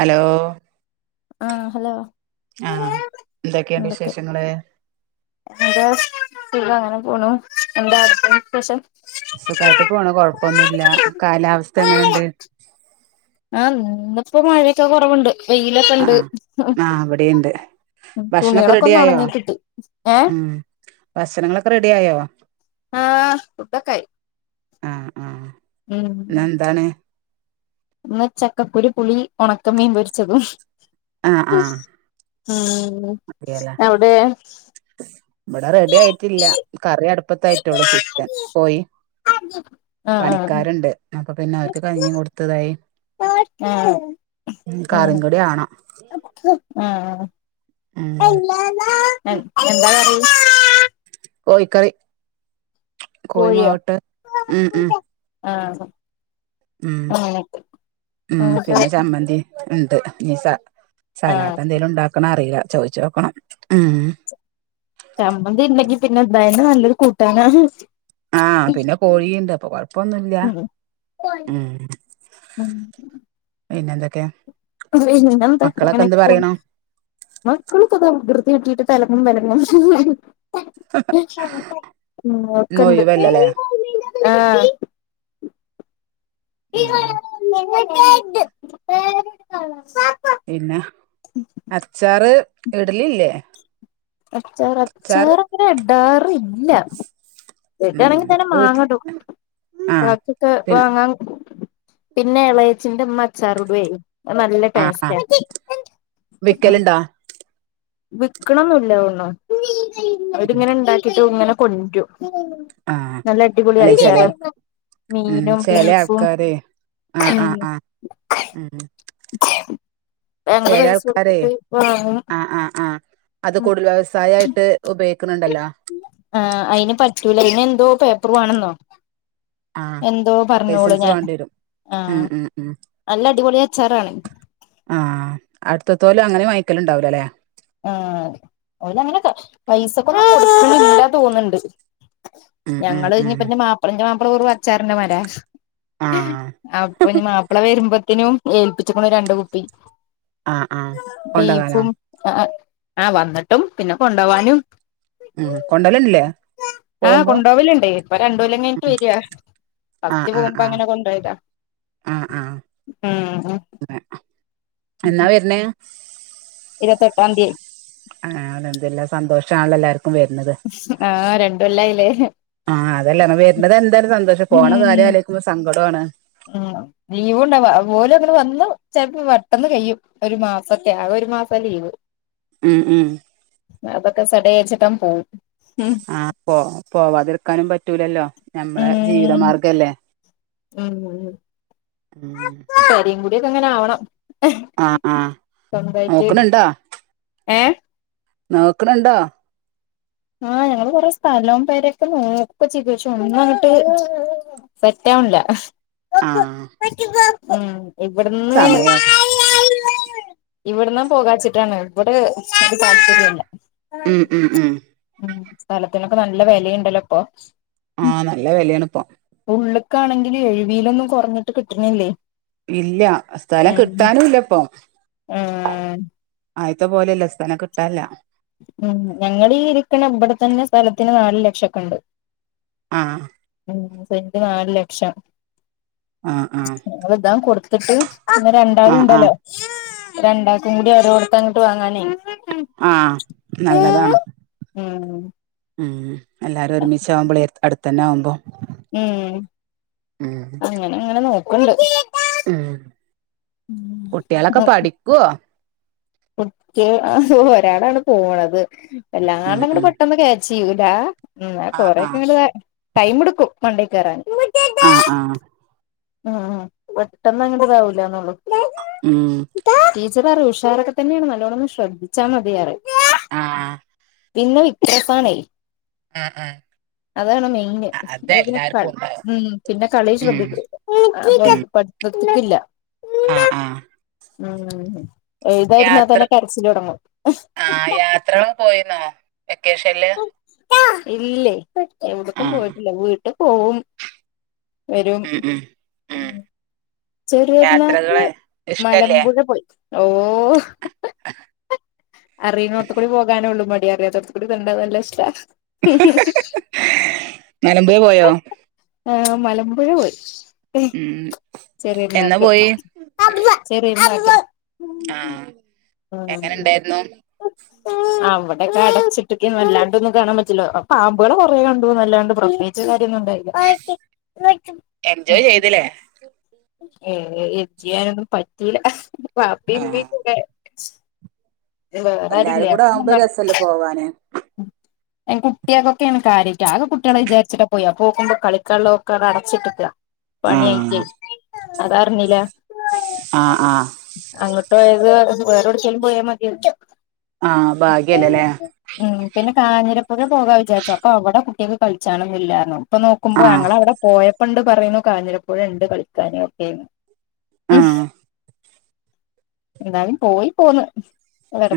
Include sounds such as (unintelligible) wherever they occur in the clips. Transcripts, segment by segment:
Hello ആ hello ആ ന്തൊക്കെണ്ട് എന്തൊക്കെ വിശേഷങ്ങള് സുഖം അങ്ങനെ പോണു എന്താ അവ്ട്ത്തെ വിശേഷം സുഖായിട്ട് പോണു കൊഴപ്പൊന്നുല്ല കാലാവസ്ഥ എങ്ങനെണ്ട് ആ ന്ന്പ്പോ മഴൊക്കെ കൊറവ്ണ്ട് വെയിലൊക്കെ ണ്ട് ആഹ് ആഹ് ഇവിടെയുണ്ട് ഭക്ഷണൊക്കെ തുണികളൊക്കൊ റെഡി ന്ന് ആയോ ഒണങ്ങി കിട്ടി ഏ ഉം ഭക്ഷണങ്ങളൊക്കെ റെഡിയായോ ആഹ് ഫുഡൊക്കായി ആ ആ ന്ന് ന്താണ് ന്ന് ചക്കപ്പുരി പുളി ഒണക്ക മീൻ പൊരിച്ചതും ആ ആഹ് ഉം അവ്ടെ ബടെ റെഡ്യായിട്ടില്ല കറി അടുപ്പത്തായിറ്റൊള്ളൂ ചിക്കൻ കോയി ആഹ് പണിക്കാര്ണ്ട് അപ്പൊ പിന്നോർക്ക് കഞ്ഞിമ് കൊട്ത്ത്തായി ആഹ് ഉം കൂടി ആണം ആ ഉം എ എന്താ കറി കോഴിക്കറി കോഴിയോ കോഴിമൊളക്ട്ട് ഉം ഉം ആഹ് ഉം അങ്ങനെ ഉം എന്നിട്ട് പിന്നെ ചമ്മന്തി ണ്ട് ഞ് സ ആഹ് സലാടെന്തേലും ണ്ടാക്കണറീല ചോയ്ച്ചോക്കണം ഉം ചമ്മന്തി ണ്ടെങ്കി പിന്നെ ന്തായാലും നല്ലൊരു കൂട്ടാനാണ് ആഹ് പിന്നെ കോഴി ണ്ട് അപ്പൊ കൊഴപ്പൊന്നുല്ല ഉം ഉം ഉം പിന്നെന്തൊക്കെ (unintelligible) പിന്നെന്താ ങ്ങനൊക്കെ പോണ് മക്കളൊക്കെ താ (unintelligible) കിട്ടീട്ട് തലങ്ങും വെലങ്ങും ഉം ഇന്ന് ഒക്കണ്ട് ഒഴിവല്ലല്ലേ ആഹ് ഉം (unintelligible) പിന്നെ അച്ചാറ് ഇടലില്ലേ? അച്ചാർ അച്ചാർ അച്ചാറ് അങ്ങനെ ഇടാറില്ല. ഉം കിട്ടണെങ്കി തന്നെ വീട്ടിൽ മാങ്ങടും ആഹ് ബാക്കിയൊക്കെ പിന്നെ വാങ്ങാൻ പിന്നെ എളയച്ചിന്റെമ്മ അചാറിട്എയ് നല്ല ആഹ് ടേസ്റ്റ് ആഹ് ആ ഉം വിക്കലുണ്ടോ വിക്കണന്നുല്ല തോന്നുണു ഉം അവരിങ്ങനെ ണ്ടാക്കിട്ട് ഇങ്ങനെ കൊന്ട്രു. ആഹ് നല്ല അടിപൊളി അല്ലെ അച്ഛാറ ചെലർ ഉം മീനും ചെല ബീഫും ആൾക്കാരെ ആഹ് ഉം ആഹ് ആഹ് ഉം ഭയങ്കര ചെല പൈസ ആൾക്കാരെ കൊടുത്തിട്ട് ഇപ്പ ആഹ് ആഹ് ആഹ് അത് കൂടുതൽ വ്യവസായ ആയ്ട്ട് ഉപയോഗിക്കുന്നുണ്ടല്ലോ? ആ അയിന് പറ്റൂല ഞ്ഞി എന്തോ പേപ്പർ വേണെന്നോ. ആഹ് എന്തോ പറഞ്ഞോളു ലൈസൻസ് ഞാൻ വേണ്ടി വരും ആഹ് നല്ല അടിപൊളിയ ആഹ അടുത്തത്തോലു അങ്ങനെ വങ്ങിക്കല ഉണ്ടാവൂലല്ലേ? ഓലങ്ങനെ പൈസക്കൊ ഒന്നും കൊട്‌ക്ക്നില്ല തോന്നുണ്ട്. ഉം ഉം ഞങ്ങള്ൾ ഉം ഞ്ഞിപ്പന്റെ മാപ്പിളന്നെ ന്റെ മാപ്പളാ അച്ചാറിന്റെ മര ആഹ് അപ്പൊ ഇനി മാപ്പിള വരുമ്പോത്തേനും ഏൽപ്പിചുക്ക്ണ് രണ്ട് കുപ്പി. ആഹ് ആഹ് കൊണ്ടകാനോ ബീഫും ആ ആഹ് വന്നിട്ടും പിന്നെ കൊണ്ടോവാനും ഉം കൊണ്ടോലുണ്ടില്ലേ ആഹ് പോകുമ്പോ കൊണ്ടോവലുണ്ടേ ഇപ്പൊ രണ്ടകൊല്ലകൈഞ്ട്ട് ഉം വര ആഹ് ഫസ്റ്റ് ആഹ് പോകുമ്പോ ആഹ് അങ്ങനെ കൊണ്ടയിതാ ആഹ് ആഹ് ഉം അതെ. എന്നാ വര്ണേ? ഇരുവതെട്ടാംതി ആ അല്ലന്തുല്ല സന്തോഷാണല്ല ല്ലാവർക്കും. ആഹ് രണ്ടൊല്ലായിലേ ആഹ് അതല്ല വരുന്നത് എന്താലും സന്തോഷം ഉം പോണകാര്യം അലോയ്ക്കുമ്പോ സങ്കടോം ഉം ലീവ് ണ്ടാവ ഓലും അങ്ങനെ വന്ന് ചിലപ്പോ പെട്ടെന്ന് കയ്യും ഒരു മാസൊക്കെ. ഒരു മാസ ലീവ് ഉം ഉം അതൊക്കെ സഡേച്ചിട്ടങ് പോവും ഉം ആഹ് പോ പോവാതിർക്കാനും പറ്റൂലല്ലോ നഞമ്മളെ ഉം ജീവിതമാർഗല്ലേ? ഉം ഉം പേരേം കുടീയൊക്കെ ങ്ങനെ ആവണം ആ ആ സ്വന്തായിട്ട് നോക്കണ് ണ്ട ഏഹ് നോക്കണ് ണ്ടോ? ആ ഞങ്ങള് കൊറെ സ്ഥലൊം പെരെക്കെ നോക്കച്ചേക്ക ക്ഷെഒന്നുവങ്ട്ട്. സെറ്റാവണില്ല ആ ഉം ഇവിട്‌ന്ന് ഇവിടന്ന് പോകാച്ചിട്ടാണ് ഇവിടെ താല്പര്യല്ല ഉം ഉം ഉം ഉം സ്ഥലത്തിനൊക്കെ നല്ല വെലേണ്ടല്ലോ ഇപ്പൊ. ആഹ് നല്ല വെലയാണ് ഇപ്പം ഉള്ളുക്കാണെങ്കിൽ എഴുവിലൊന്നും കൊറഞ്ഞിട്ട് കിട്ടണില്ലേ ഇല്ല സ്ഥലം ഉം കിട്ടാനുംല്ലപ്പൊ ആഹ് ആയിത്തെ പോലെല്ല സ്ഥലം കിട്ടാല്ല ഉം ഞങ്ങളീ ഇരിക്കണ ഇവിടെ തന്നെ സ്ഥലത്തിന് നാല് ലക്ഷക്കണ്ട് ആ സെന്റ് നാല് ലക്ഷം ആഹ് ആഹ് ഞങൾതങ് കൊടുത്തിട്ട്. ഇന്ന് ആഹ് ആഹ് രണ്ടാളുണ്ടല്ലോ രണ്ടാൾക്കും കൂടി ഓരോടത്ത് അങ്ങട്ട് വാങ്ങാനേ ആ നല്ലതാണ് ഉം ഉ എല്ലാരും ഒരുമിച്ചാവുമ്പളേ അടുത്തന്നെ ആവുമ്പോ ഉം ഉം അങ്ങനെ ഇങ്ങനെ നോക്കണ്ട് ഉം കുട്ടികളൊക്കെ പഠിക്കുവ ഒരാളാണ് പോണത് ഉം എല്ലാങാണ്ടങ്ങ് ഉം പെട്ടെന്ന് (unintelligible) ചെയ്യൂലാ ആഹ് കൊറേക്കെ ആഹ് ങ്ങള് ടൈം എടുക്കും മണ്ടേ കേറാൻ ആ ആ ഉം പെട്ടെന്നങ്ങെതാവൂലന്നള്ളൂ ഉം പച്ച പറ ഉഷാറക്കെ തന്നെയാണ് നല്ലോണംന്ന് ശ്രദ്ധിച്ചാൽ മതിയാറം ആ പിന്നെ വിത്യാസാണെ ആ ആ അതാണ് മെയിന് പിന്നെ ഉണ്ടാവും ഉ പിന്നെ കളി ഉം ശ്രദ്ധിക്കു പഠിത്തത്ത്ക്കില്ല ആ ആ ഉം ഉ യാത്ര ആ യാത്രകള് പോയിന്നോ വെക്കേഷക്ക് ല്ല (unintelligible) ഇല്ലേ എട്ക്കും പോയിട്ടില്ല വീട്ട് പോവും വെരും ഉം ഉം ഉം ചെറിയൊരുന്നാക്ക് യാത്രകള് ഇഷ്ടല്ലേ മലമ്പുഴ പോയി ഓ അറിന്നോത്ത്ക്കൂടി പോകാനൊ (unintelligible) (unintelligible) നിലമ്പൂര് പോയോ (unintelligible) മലമ്പുഴ പോയി ഉം എന്നാ ചെറിയെര്ന്നാക്ക് പോയി ഉം ചെറിയെര്ന്നാക്ക് ആഹ് എങ്ങനെ ഇണ്ടായിരുന്നു ആ ടെക്ക അടച്ചിട്ട്ക്കി നല്ലാണ്ടൊന്നും കാണാൻ പറ്റില്ലോ പാമ്പുകള് കൊറേണ്ട്ന്നല്ലാണ്ട് പ്രത്യേകിച് (unintelligible) എൻജോയ് (unintelligible) ചെയ്തില്ലേ ഏ എന്ത് ചെയ്യാനൊന്നും പറ്റൂല്ല ആഹ് ബാപ്പിമ്മീംക്കെ ല്ലേ വേറെ എല്ലാരും ആരുല്ലേ കൂടെ ആവുമ്പോ രസല്ലേ (unintelligible) പോവാന് എ കുട്ടികൾക്കൊക്കെയാണ് കാര്യായിട്ട് ആകെ കുട്ടികളെ വിചാരിച്ചിട്ട പോയി പോകക്കുമോ കളി കാള്ളൊക്കെ അടച്ചിട്ടിക്കാ ആഹ അതറിഞ്ഞില്ല ആ ആ അങ്ങോട്ട്യത് വേറെ എടക്കങ്കലും പോയാ മതി ആഹ് ഉ ഭാഗ്യല്ലല്ലേ പിന്നെ കാഞ്ഞിരപ്പുഴ പോകാ വിചാരിച്ചു അപ്പൊ അവിടെ കുട്ടികൾക്ക് കളിച്ചണ ഇില്ലായിരുന്നു ഇപ്പൊ നോക്കുമ്പോ ആഹ് ഞങ്ങളവിടെ പോയ പ്പണ്ട് പറയുന്നു കാഞ്ഞിരപ്പോഴ ഉണ്ട് കളിക്കാനും ഒക്കെന്ന് ഉ ആഹ് എന്താലും പോയി പോന്ന്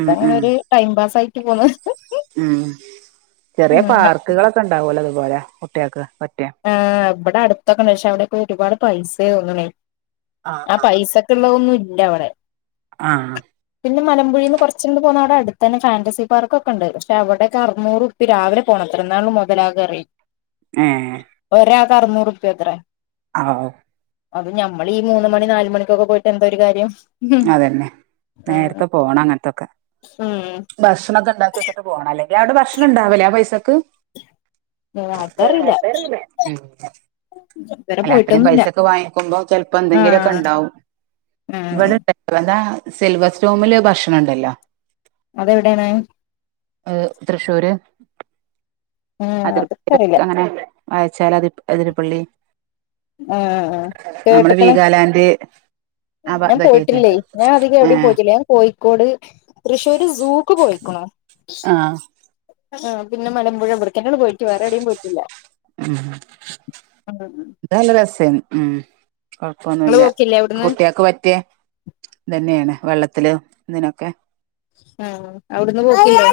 ഉം അങ്ങനെൊ ഉം ഒരു ടൈം പാസ് ആയി ഹ്ഹ ഉം ചെറിയ പാർക്കുകളൊക്കെ ഉണ്ടാവല്ലോ അതുപോലെ കുട്ടികൾക്ക്റ്റ ആ ഇവിടെ അടുത്തൊക്കെ പക്ഷേ അവിടെക്ക ഒരുപാട് പൈസ തോന്നണേ ആഹ് ആ പൈസക്കെ ഉള്ളതൊന്നും ഇല്ല അവിടെ ആഹ മലമ്പുയേന്ന് കുറച്ച് പോന്നാൽ അവിടെ അടുത്തനെ ഫാന്റസി പാർക്കൊക്കെ ഉണ്ട് പക്ഷേ അവിടെയക്കെ അറുന്നൂരൂപപ്യ രാവില പോണത് (unintelligible) നാൾ മുതലാകെ അറി എ അറനൂറൂപ്യ അത്രേ ആഹ് അത് ഞമ്മൾ ഈ മൂന്ന് മണി നാലുമണിക്കൊക്കെ പോയിട്ട് എന്തോ ഒരു കാര്യം. ഉം അതന്നെ നേരത്തെ പോണം അങ്ങനത്തൊക്കെ. ഉം ഭക്ഷണമ ഒക്കെ ഉണ്ടാക്കി വെച്ചിട്ട് പോകണം അല്ലെങ്കിൽ അവിടെ ഭക്ഷണം ഉണ്ടാവില്ലേ ആ പൈസക്ക് അതറിയില്ല (unintelligible) ഇതുവരെ അല്ല അത്രയും പോയിട്ടൊന്നുല്ല പൈസൊക്കെ വാങ്ങിക്കുമ്പോ ചിലപ്പോ എന്തെങ്കിലുമൊക്കെ ആഹ് ഉണ്ടാവും. ആഹ് ഇവിടെണ്ട എന്താ സിൽവർ സ്റ്റോമില് ഭക്ഷണണ്ടല്ലോ. അതെവിടെയാണ്? ഏ തൃശ്ശൂര്. മ് അതക്കറില്ല. അതിർപ്പ അങ്ങനെ വായച്ചാൽ അതിര് പള്ളി ആഹ് നമ്മളെ കേട്ട്ക്ക്ണ് വീഗാലാൻഡ്. (unintelligible) ഞാൻ ആയിട്ടേ പോയിട്ടില്ലേ ഞാൻ അധികം എവിടയും ആഹ് പോയിട്ടില്ല ഞാൻ കോഴിക്കോട് തൃശ്ശൂര് സൂക്ക് പോയിക്ണൂ. ആഹ് ആ പിന്നെ മലമ്പുഴവിടുക്കു നോടെന്നൊള്ളു പോയിട്ട് വേറെവിടെയും പോയിട്ടില്ല. ഉം മ് ഇങ്ങള് കൊഴപ്പൊന്നുമല്ല പോക്കില്ലേ അവിട്ന്ന് കുട്ടിയക്ക് പറ്റിയ തന്നെയാണ്. വെള്ളത്തില് ഇതിനൊക്കെ. ഉം അവിടന്ന് പോയിട്ടിലെ?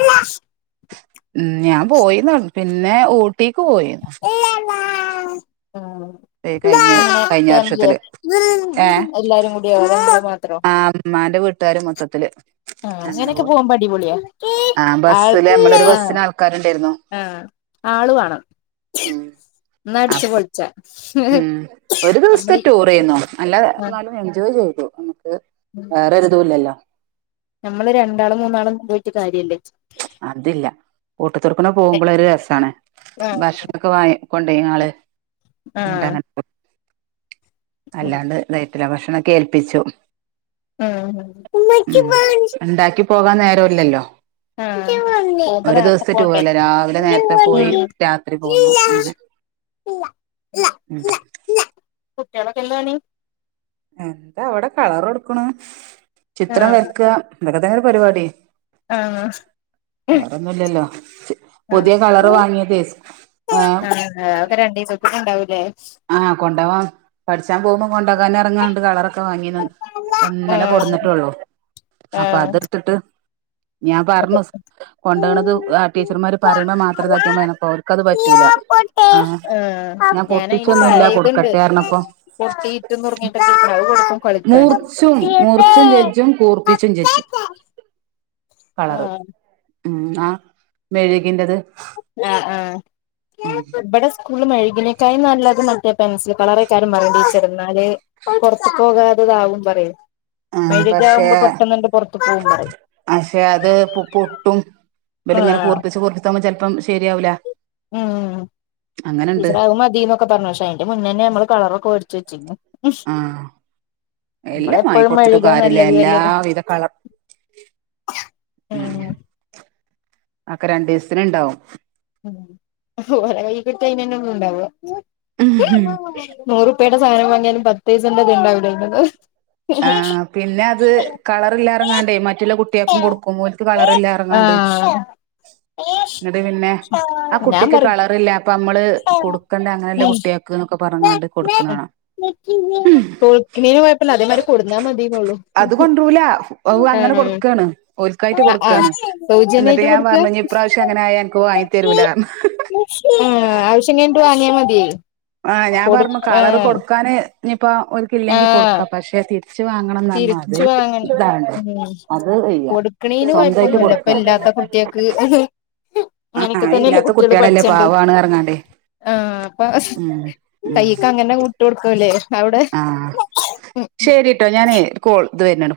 മ് ഞാൻ പോയിന്നോ പിന്നെ ഊട്ടിക്ക് പോയിന്നു. ആഹ് കഴിഞ്ഞ എങ്ങനെ കഴിഞ്ഞ ഫാമിലി യൊ? വർഷത്തില് ഏഹ് എല്ലാരും കൂടിയോ? മാത്രോ ആ ഇമ്മാന്റെ വീട്ടുകാര്ർ മൊത്തത്തില്. ആ അങ്ങനെ പോയി അങ്ങനൊക്കെ പോകുമ്പോ അടിപൊളിയാ. ആ ബസ്സില് നമ്മളൊരു ബസ്സിന് ആൾക്കാരുണ്ടായിരുന്നു ആഹ് ആള് വേണം എന്ന അടിച്ചു പൊളിച്ച. മ് ഒരു ദിവസത്തെ ടുരേന്നു നല്ല ആഹ് എന്നാലും എൻജോയ് ചെയ്തു. വേറൊരിതും ഇല്ലല്ലോ നമ്മള് രണ്ടാളും മൂന്നാളും പോയിട്ട് കാര്യല്ലേ. അതില്ല കൂട്ടത്തർക്കണ പോകുമ്പോള ഒരു രസമാണ് ഭക്ഷണൊക്കെ വാ. കൊണ്ടായിനാൾ ആഹ് ങ്ങട്ട്. ഉം അല്ലാണ്ട് ഇായിത്തില്ല ഭക്ഷണം കേ ൽപ്പിച്ചു. ഉം മ് ണ്ടാക്കി പോകാൻ നേരല്ലല്ലോ. ആഹ് പോവുമ്പോ ഒരു നേരത്തെ ദിവസത്തെ പോണ്ടേ ടൂർല്ലേ രാവിലെ നേരത്തെ പോയി രാത്രി പോന്നു അങ്ങനെ. മ് കുട്ടികളൊക്കെ എന്താണി എന്താ അവിടെ കളർ കൊടുക്കുണ് ചിത്രം ആഹ് വരക്കാ ഇതൊക്കെ തന്നെ അല്ലെ പരിപാടി ആഹ് വേറൊന്നുംല്ലല്ലോ ആഹ് പുതിയ കളർ വാങ്ങിയത് ഏഹ് മഴ ഉണ്ടാവൂലേ ആഹ് കൊണ്ടാവാം പഠിച്ചാൻ പോകുമ്പോ പോണ്ടകാന ഇറങ്ങാണ്ട് കളറൊക്കെ വാങ്ങിന്ന് ഇന്നലെ കൊടുന്നിട്ടള്ളു അപ്പൊ ആഹ് അതെടുത്തിട്ട് ഞാൻ പറഞ്ഞു കൊണ്ടണത് ആ ടീച്ചർമാര് പറയുമ്പോ മാത്രം ആഹ് ഇതാക്കിയമതി അവർക്കത് യ്യോ പറ്റൂല പൊട്ടി ആഹ് ആഹ് ഞാനയിന് ന്നും ല്ല പഴയതുണ്ട് കൊടുക്കട്ടെർഞപ്പൊ പൊട്ടിയിട്ട് നുറുങ്ങിട്ടൊക്കെ ഇരിക്കണ അത് കൊടുക്കും കളിക്കാന് മൂർച്ചും മൂർച്ചും ചെജും കൂർപ്പിച്ചും ചെജ്ജും (inaudible) ആഹ് മ് ആഹ് മെഴുകിന്റത് ഉം ബടെ സ്കൂള് മയേ ഇതിനെക്കായി നല്ലത് മറ്റേ പെൻസിൽ കളറായിക്കാരം പറയും ടീച്ച എന്നാല് പുറത്തു പോകാത ഇതാവും പറയും ആഹ് പക്ഷെ മെഴുകാവുമ്പോ പെട്ടെന്നണ്ട് പൊറത്ത് പോവും പറയും പക്ഷെ അത് പൊട്ടും ഇവര് ഇങ്ങനെ ആഹ് കൂർപ്പിച്ച് കൂർപ്പിച്ചാവുമ്പോ ചിലപ്പം ശരിയാവൂല ഉം അങ്ങനെണ്ട് ടീച്ചർ അത് മതിന്നൊക്കെ പറഞ്ഞു പക്ഷെ അയിന്റെ മുന്നന്നെ നമ്മൾ കളറൊക്കെ വേടിച്ചു വെച്ചിരുന്നു ആഹ് എല്ലാം വാങ്ങി നമ്മളെപ്പോഴും കൊടുത്തിട്ടും മെഴുകാ കാര്യല്ല നല്ലത് അല്ലേ എല്ലാവിധ കളർ ഉം ഒക്കെ രണ്ടു ദിവസത്തിന് ഇണ്ടാവും ഉം ഓരാ കൈകിട്ടിയാ അയിനെന്നൊള്ളു ഇണ്ടാവ നൂറു പ്പടെ സാധനം വാങ്ങിയാലും പത്തൈസന്റെ ഇത് ഇണ്ടാവില്ല (unintelligible) ആഹ് പിന്നെ അത് കളർ ഇല്ലാ എറങ്ങാണ്ടേ മറ്റുള്ള കുട്ട്യാൾക്കും കൊടുക്കും ഒൻക് കളർ ഇല്ലാ ഇറങ്ങാണ്ട് ആഹ് ങ്ങട്ട് പിന്നെ ആ ഞാൻ കുട്ടിക്ക് പറയും കളറില്ല അപ്പോ നമ്മള് കൊടുക്കേണ്ട അങ്ങനെയല്ല കുട്ടിളോക്ക് എന്നൊക്കെ പറഞ്ഞകാണ്ട് കൊടുക്ക്ണെ കാണാ (unintelligible) കുഴപ്പല്ല അത് ഇങ്ങാട് കൊടുന്നാ മതിന്നുള്ളൂ അത് കൊണ്ടരൂല അങ്ങനെ ആഹ് കൊടുക്കാണ് ഓൽക്കായിട്ട് ആഹ് ആഹ് കൊടുക്കാണ് സൗജന്യ എന്നിട്ട് ആയിട്ടാ ഞാൻ കൊടുക്ക പറഞ്ഞു ഇനി ഇപ്രാവശ്യം അങ്ങനെ ആയാ അനക്ക് വാങ്ങി തരൂലാന്ന് ആഹ് പിന്നെ ഇങ്ങാട് വാങ്ങിയ മതിയേ ആഹ് ഞാൻ കൊടു പറഞ്ഞു കളറ് ആഹ് കൊടുക്കാന് ഇനിപ്പ ഓൻക്ക് ഇല്ലക്കില്ലെങ്കി ആഹ് കൊടുക്കാ പക്ഷെ തിരി ച്ച് വാങ്ങണംന്ന് പറഞ്ഞു അത് തിരിച്ചു വാങ്ങ ഇതാണ് ഉം അത് വയ്യ കൊടുക്കണേന് സ്വന്തായിട്ട് കൊഴപ്പൊന്നുല്ല കൊടുക്ക ഇപ്പ കുട്ടിൾക്ക് (unintelligible) ആഹ് അങ്ങനൊക്കെ തന്നെയല്ലേ അതില്ലാത്ത കുട്ട്യോള് കുട്ടികളല്ലേ പഠിച്ചണ്ട് പാവാണ് പറഞ്ഞാണ്ടേ ആഹ് ഉം ഉം കൈയിക്ക് അങ്ങനെ വിട്ടു കൊടുക്കാവുല്ലേ അവിടെ ആഹ് ശരിട്ടോ ഞാനേ കോൾ ഇത് വരുന്നുണ്ട്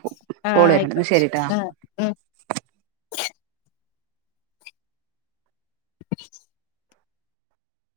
കോൾ ആഹ് വരുന്നുണ്ട് എന്ന ആയിക്കോട്ടെ ശരിട്ടാ ആഹ് ഉം (inaudible)